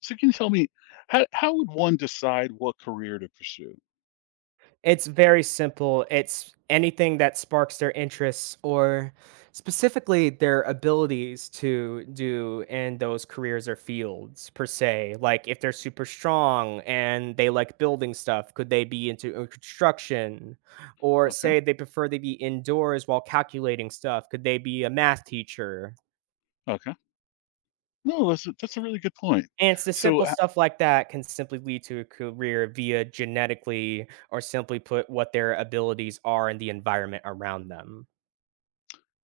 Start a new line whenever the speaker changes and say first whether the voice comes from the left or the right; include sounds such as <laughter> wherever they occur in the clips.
left: So can you tell me how would one decide what career to pursue?
right: It's very simple. It's anything that sparks their interests or specifically their abilities to do in those careers or fields per se. Like if they're super strong and they like building stuff, could they be into construction? Or
left: Okay,
right: say they prefer they be indoors while calculating stuff, could they be a math teacher?
left: okay. No, that's a really good point.
right: And it's the
left: So
right: simple
left: h-
right: stuff like that can simply lead to a career via genetically or simply put what their abilities are and the environment around them.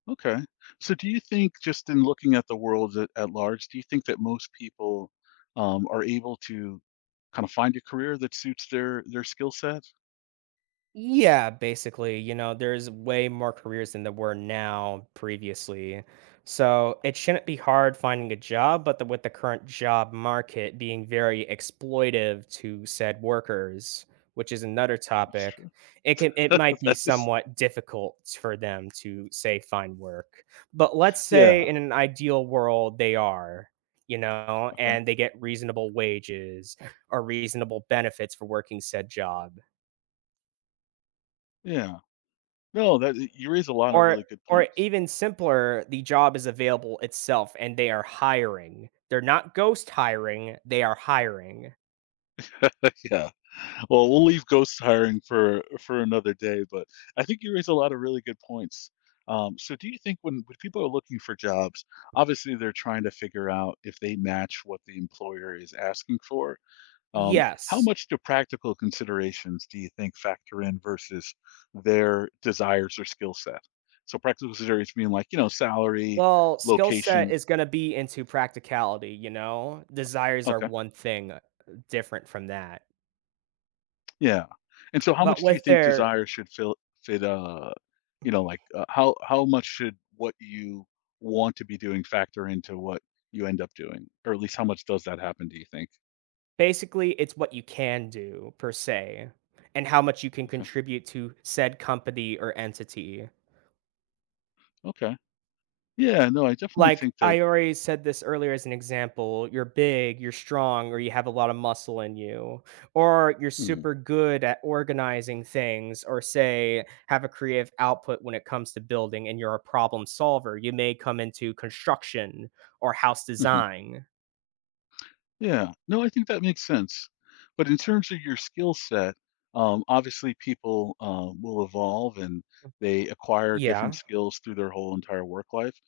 left: okay, so do you think just in looking at the world at large, do you think that most people are able to kind of find a career that suits their skill set?
right: Yeah, basically, you know, there's way more careers than there were now previously. So it shouldn't be hard finding a job, but with the current job market being very exploitive to said workers, which is another
left: That's
right: topic,
left: true. <laughs>
right: it might be
left: That is
right: somewhat difficult for them to say find work. But let's say
left: yeah.
right: in an ideal world they are, you know,
left: Okay.
right: and they get reasonable wages or reasonable benefits for working said job.
left: Yeah. No, that you raise a lot of
right: Or
left: really good
right: or
left: points.
right: even simpler, the job is available itself and they are hiring. They're not ghost hiring, they are hiring.
left: <laughs> Yeah. Well, we'll leave ghost hiring for another day, but I think you raise a lot of really good points. So, do you think when people are looking for jobs, obviously they're trying to figure out if they match what the employer is asking for. How
right: Yes.
left: much do practical considerations do you think factor in versus their desires or skill set? So, practical considerations being like you know salary,
right: Well, skill set
left: location.
right: is gonna be into practicality, you know? Desires are
left: Okay.
right: one thing, different from that.
left: Yeah. And so how
right: But
left: much do you
right: with
left: think
right: their
left: desire should fill fit you know, how much should what you want to be doing factor into what you end up doing, or at least how much does that happen do you think?
right: Basically, it's what you can do per se, and how much you can
left: Okay.
right: contribute to said company or entity.
left: Okay. Yeah, no, I definitely
right: Like,
left: think that
right: I already said this earlier as an example, you're big, you're strong, or you have a lot of muscle in you, or you're
left: mhm,
right: super good at organizing things, or say, have a creative output when it comes to building and you're a problem solver. You may come into construction or house
left: mhm.
right: design.
left: Yeah. No, I think that makes sense. But in terms of your skill set, obviously people will evolve and they acquire different
right: Yeah,
left: skills through their whole entire work life.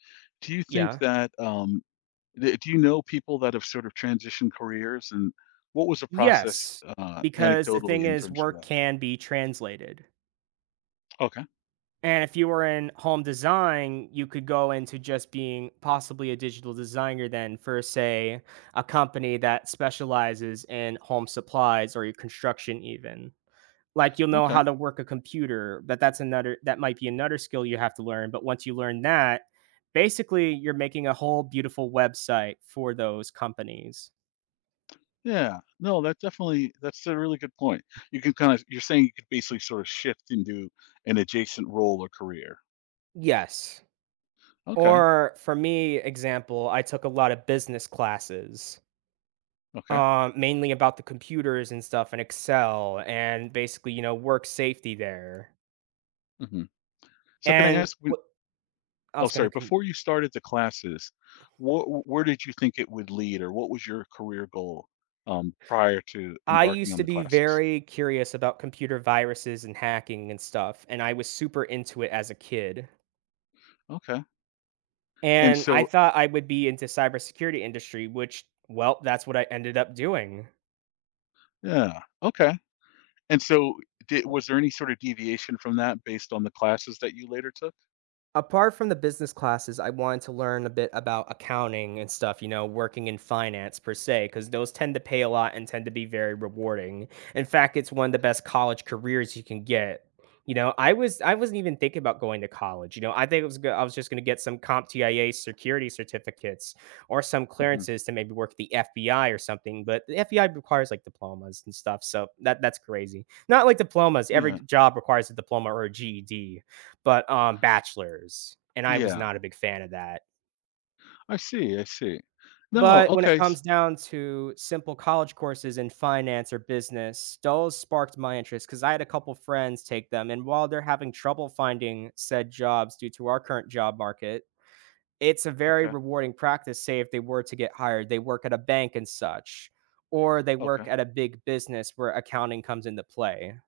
left: Do you think
right: yeah.
left: that um Do you know people that have sort of transitioned careers, and what was the process,
right: Yes, because the
left: anecdotally
right: thing
left: in
right: is
left: terms of
right: work
left: that?
right: can be translated.
left: Okay,
right: And if you were in home design, you could go into just being possibly a digital designer then for, say, a company that specializes in home supplies or your construction even. Like you'll know
left: okay.
right: how to work a computer, but that might be another skill you have to learn. But once you learn that, basically you're making a whole beautiful website for those companies.
left: Yeah. No, that's a really good point. You can kinda, you could basically sort of shift into an adjacent role or career.
right: Yes.
left: Okay,
right: Or for me, example, I took a lot of business classes.
left: okay.
right: Mainly about the computers and stuff and Excel and basically, you know, work safety there.
left: Mhm. So can I
right: And
left: ask when
right: what I
left: Oh,
right: was gonna
left: sorry,
right: con
left: before you started the classes, wha where did you think it would lead, or what was your career goal, prior to
right: I
left: embarking
right: used
left: on
right: to
left: the
right: be
left: classes?
right: very curious about computer viruses and hacking and stuff, and I was super into it as a kid.
left: Okay. And
right: And I
left: so
right: thought I would be into cybersecurity industry, which, well, that's what I ended up doing.
left: Yeah, okay. And so, di was there any sort of deviation from that based on the classes that you later took?
right: Apart from the business classes, I wanted to learn a bit about accounting and stuff, you know, working in finance per se, because those tend to pay a lot and tend to be very rewarding. In fact, it's one of the best college careers you can get. You know, I wasn't even thinking about going to college. You know, I think I was just going to get some CompTIA security certificates or some
left: Mhm.
right: clearances to maybe work at the FBI or something. But the FBI requires like diplomas and stuff, so that's crazy. Not like diplomas. Every
left: Yeah.
right: job requires a diploma or a GED but, bachelor's, and I was
left: Yeah.
right: not a big fan of that.
left: I see, I see. No,
right: But when it
left: okay, s
right: comes down to simple college courses in finance or business, those sparked my interest because I had a couple friends take them. And while they're having trouble finding said jobs due to our current job market, it's a very
left: Okay,
right: rewarding practice. Say, if they were to get hired, they work at a bank and such, or they
left: okay.
right: work at a big business where accounting comes into play,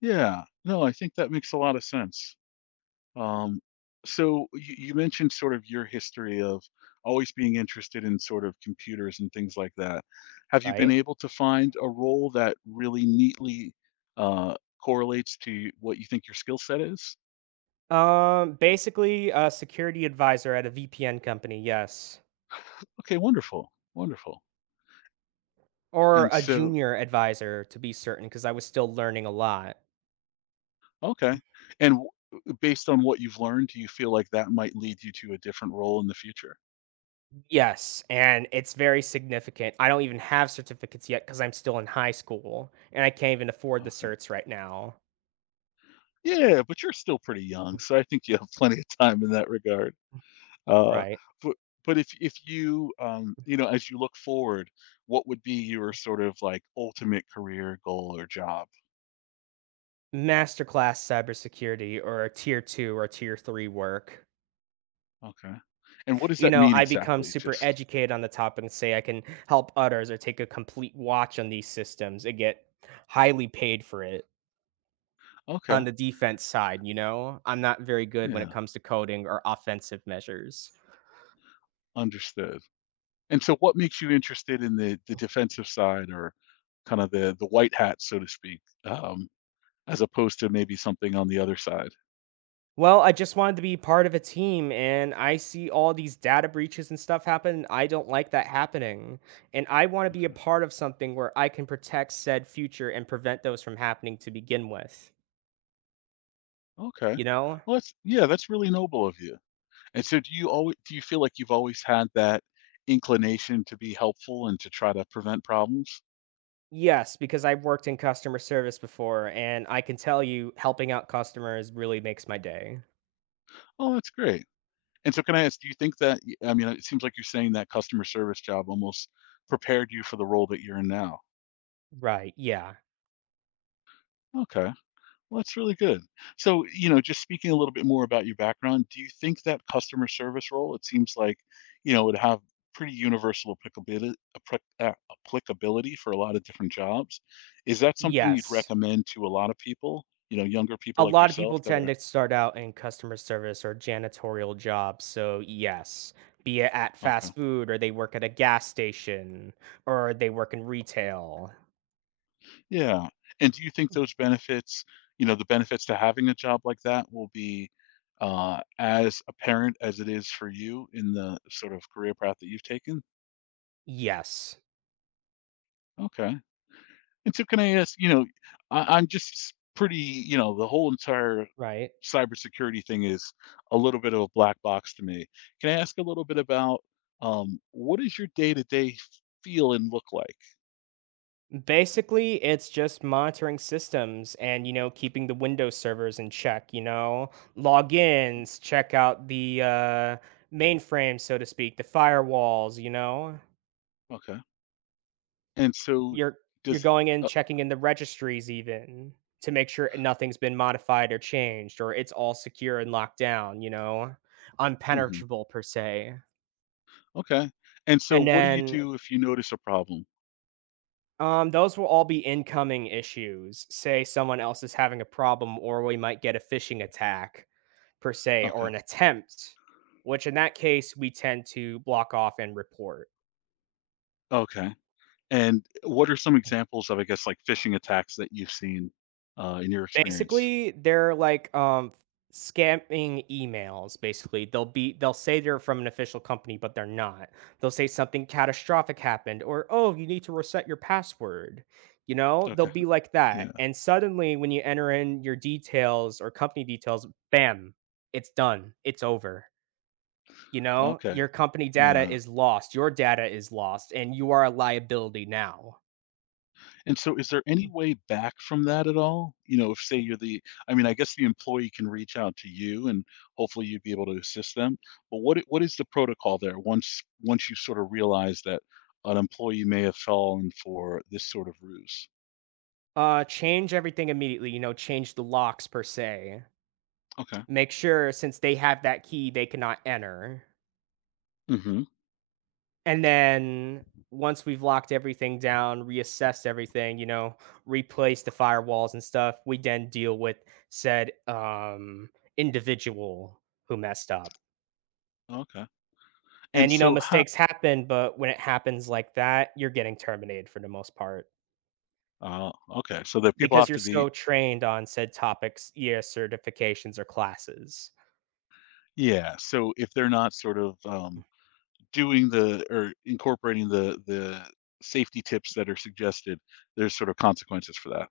left: Yeah. No, I think that makes a lot of sense. Um, so you mentioned sort of your history of always being interested in sort of computers and things like that. Have you been
right: right?
left: able to find a role that really neatly, uh, correlates to what you think your skill set is?
right: Basically, a security advisor at a VPN company. Yes.
left: Okay, wonderful, wonderful.
right: Or
left: And
right: a
left: so
right: junior advisor to be certain, because I was still learning a lot.
left: Okay. And w Based on what you've learned, do you feel like that might lead you to a different role in the future?
right: Yes, and it's very significant. I don't even have certificates yet because 'cause I'm still in high school, and I can't even afford the
left: Okay.
right: certs right now.
left: Yeah, but you're still pretty young, so I think you have <laughs> plenty of time in that regard. Uh,
right: Right.
left: but but if you, you know, as you look forward, what would be your sort of like ultimate career goal or job?
right: Masterclass cybersecurity or a tier 2 or tier 3 work.
left: Okay. And what does
right: You
left: that
right: know,
left: mean
right: I become
left: exactly?
right: super
left: Just
right: educated on the topic and say I can help others or take a complete watch on these systems and get highly paid for it.
left: Okay.
right: On the defense side, you know? I'm not very good when it
left: Yeah,
right: comes to coding or offensive measures.
left: understood. And so what makes you interested in the
right: Oh.
left: defensive side or kind of the white hat, so to speak? Um, as opposed to maybe something on the other side.
right: Well, I just wanted to be part of a team, and I see all these data breaches and stuff happen. I don't like that happening, and I wanna be a
left: Okay.
right: part of something where I can protect said future and prevent those from happening to begin with,
left: Okay.
right: you know?
left: Well, that's yeah, that's really noble of you. And so do you feel like you've always had that inclination to be helpful and to try to prevent problems?
right: Yes, because I've worked in customer service before, and I can tell you helping out customers really makes my day.
left: Oh, that's great. And so can I ask, do you think that I mean, it seems like you're saying that customer service job almost prepared you for the role that you're in now.
right: Right, yeah.
left: Okay. Well, that's really good. So, you know, just speaking a little bit more about your background, do you think that customer service role, it seems like, you know, would have pretty universal applicability, applicability for a lot of different jobs. Is that something you'd
right: Yes.
left: recommend to a lot of people, you know, younger people
right: A
left: like
right: lot of
left: yourself
right: people
left: that
right: tend
left: are,
right: to start out in customer service or janitorial jobs, so yes. Be it at
left: okay.
right: fast food or they work at a gas station or they work in retail.
left: Yeah. And do you think those benefits, you know, the benefits to having a job like that will be as apparent as it is for you in the sort of career path that you've taken?
right: Yes,
left: Okay. And so can I ask, you know, I, I'm just pretty, you know, the whole entire
right: right?
left: cybersecurity thing is a little bit of a black box to me. Can I ask a little bit about what does your day to day feel and look like?
right: Basically, it's just monitoring systems and, you know, keeping the Windows servers in check, you know, logins, check out the mainframe, so to speak, the firewalls, you know,
left: Okay. And so
right: you're you're
left: does,
right: going in
left: uh,
right: checking in the registries even to make sure nothing's been modified or changed or it's all secure and locked down, you know,
left: hmm,
right: unpenetrable per se.
left: okay. And so
right: And
left: what do you
right: then
left: do if you notice a problem?
right: those will all be incoming issues. Say someone else is having a problem, or we might get a phishing attack per se or
left: Okay.
right: an attempt, which in that case we tend to block off and report.
left: Okay. And what are some examples of, I guess, like phishing attacks that you've seen in your experience?
right: Basically, they're like scamming emails basically. They'll say they're from an official company but they're not. They'll say something catastrophic happened or oh, you need to reset your password. You know, they'll
left: Okay.
right: be like that.
left: Yeah.
right: And suddenly when you enter in your details or company details, bam, it's done. It's over. You know,
left: Okay.
right: your company data
left: Yeah.
right: is lost. Your data is lost, and you are a liability now.
left: And so is there any way back from that at all? You know, if say you're the I mean, I guess the employee can reach out to you and hopefully you'd be able to assist them. But what is the protocol there once you sort of realize that an employee may have fallen for this sort of ruse?
right: Change everything immediately. You know, change the locks per se.
left: Okay.
right: Make sure since they have that key, they cannot enter.
left: Mm-hmm.
right: And then once we've locked everything down, reassessed everything, you know, replace the firewalls and stuff, we then deal with said individual who messed up.
left: Okay. And
right: And, you know,
left: so how
right: mistakes happen, but when it happens like that, you're getting terminated for the most part,
left: Okay. So that people
right: because
left: have
right: you're
left: to be
right: so trained on said topics, year certifications or classes.
left: Yeah. So if they're not sort of doing the or incorporating the safety tips that are suggested, there's sort of consequences for that.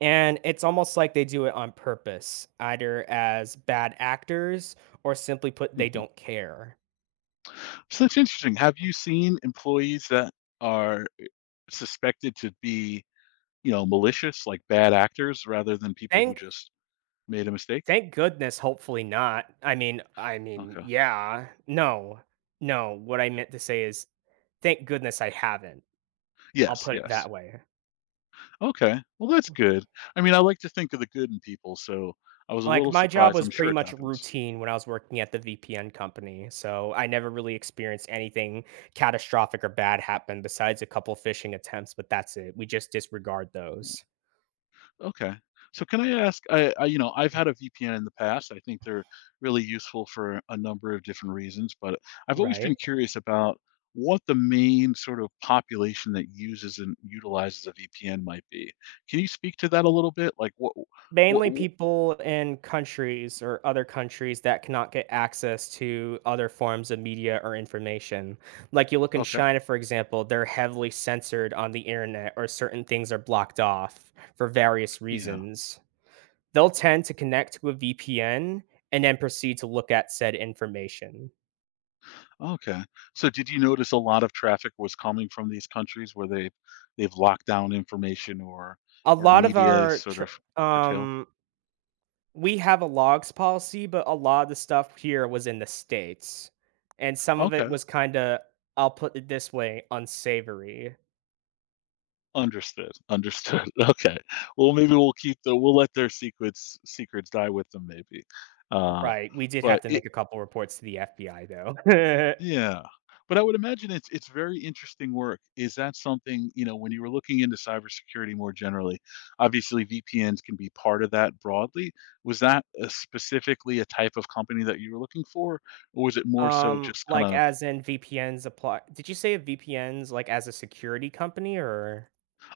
right: And it's almost like they do it on purpose, either as bad actors or simply put, they
left: Mhm.
right: don't care.
left: So that's interesting. Have you seen employees that are suspected to be, you know, malicious, like bad actors, rather than people who
right: Thank
left: just made a mistake?
right: Thank goodness, hopefully not. I mean,
left: Okay.
right: yeah. No. No, what I meant to say is, thank goodness I haven't. I'll
left: Yes,
right: put it
left: yes.
right: that way.
left: Okay. Well, that's good. I mean, I like to think of the good in people, so I was a
right: Like,
left: little
right: my job
left: surprised. I'm
right: was
left: sure
right: pretty
left: it
right: much
left: happens.
right: routine when I was working at the VPN company, so I never really experienced anything catastrophic or bad happen besides a couple phishing attempts, but that's it. We just disregard those,
left: Okay. So can I ask, you know, I've had a VPN in the past. I think they're really useful for a number of different reasons, but I've always
right: right?
left: been curious about what the main sort of population that uses and utilizes a VPN might be. Can you speak to that a little bit? What,
right: Mainly
left: wh-
right: people in countries or other countries that cannot get access to other forms of media or information. Like, you look in
left: okay.
right: China, for example, they're heavily censored on the internet, or certain things are blocked off for various
left: Yeah.
right: reasons. They'll tend to connect to a VPN and then proceed to look at said information.
left: Okay. So did you notice a lot of traffic was coming from these countries where they've locked down information
right: A
left: or
right: lot of
left: media is
right: our
left: sort
right: tr
left: of curtailed?
right: um, we have a logs policy, but a lot of the stuff here was in the States, and some of it
left: Okay.
right: was kinda, I'll put it this way, unsavory.
left: Understood, understood. <laughs> Okay. Well, maybe we'll keep the we'll let their secrets secrets die with them maybe. Uh,
right: Right, we did
left: but
right: have to
left: it
right: make a couple reports to the FBI, though. <laughs>
left: yeah. But I would imagine it's very interesting work. Is that something, you know, when you were looking into cybersecurity more generally, obviously VPNs can be part of that broadly. Was that, specifically a type of company that you were looking for? Or was it more so just
right: Like,
left: kinda
right: as in VPNs apply did you say VPNs, like, as a security company, or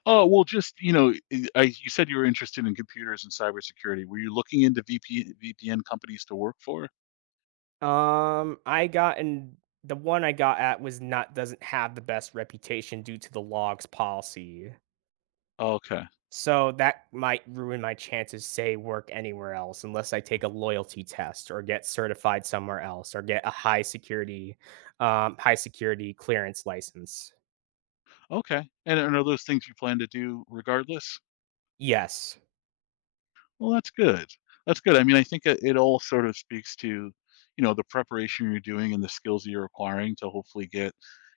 left: Oh, well, just, you know, you said you were interested in computers and cybersecurity. Were you looking into VPN companies to work for?
right: I got and the one I got at was not doesn't have the best reputation due to the logs policy.
left: Okay.
right: So that might ruin my chances, say, work anywhere else unless I take a loyalty test or get certified somewhere else or get a high security clearance license.
left: Okay. And are those things you plan to do regardless?
right: Yes,
left: Well, that's good. That's good. I mean, I think it, it all sort of speaks to, you know, the preparation you're doing and the skills that you're acquiring to hopefully get,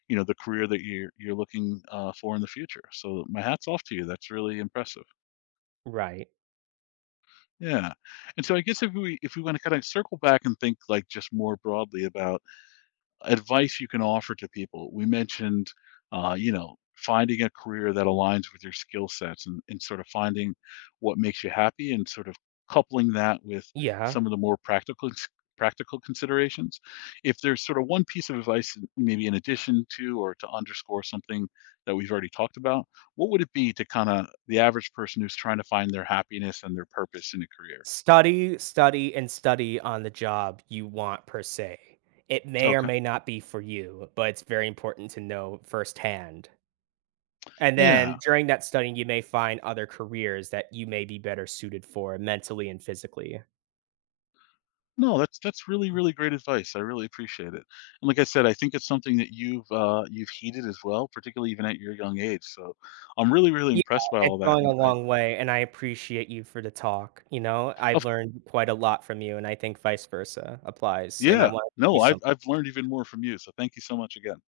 left: you know, the career that you're looking for in the future. So my hat's off to you. That's really impressive.
right: right.
left: Yeah. And so I guess if we want to kind of circle back and think like just more broadly about advice you can offer to people. We mentioned, you know, finding a career that aligns with your skill sets and sort of finding what makes you happy and sort of coupling that with
right: Yeah.
left: some of the more practical considerations. If there's sort of one piece of advice, maybe in addition to or to underscore something that we've already talked about, what would it be to kind of the average person who's trying to find their happiness and their purpose in a career?
right: Study, study, and study on the job you want per se. It may or
left: Okay.
right: may not be for you, but it's very important to know firsthand. And
left: Yeah.
right: then during that studying, you may find other careers that you may be better suited for mentally and physically.
left: No, that's really, really great advice. I really appreciate it. And like I said, I think it's something that you've heeded as well, particularly even at your young age. So I'm really, really
right: Yeah,
left: impressed by all
right: it's
left: that.
right: going a long way, and I appreciate you for the talk, you know? I've
left: Of,
right: learned quite a lot from you, and I think vice versa applies, and I
left: yeah,
right: wanna thank you
left: no, I've
right: so
left: I've learned even more from you. So thank you so much again.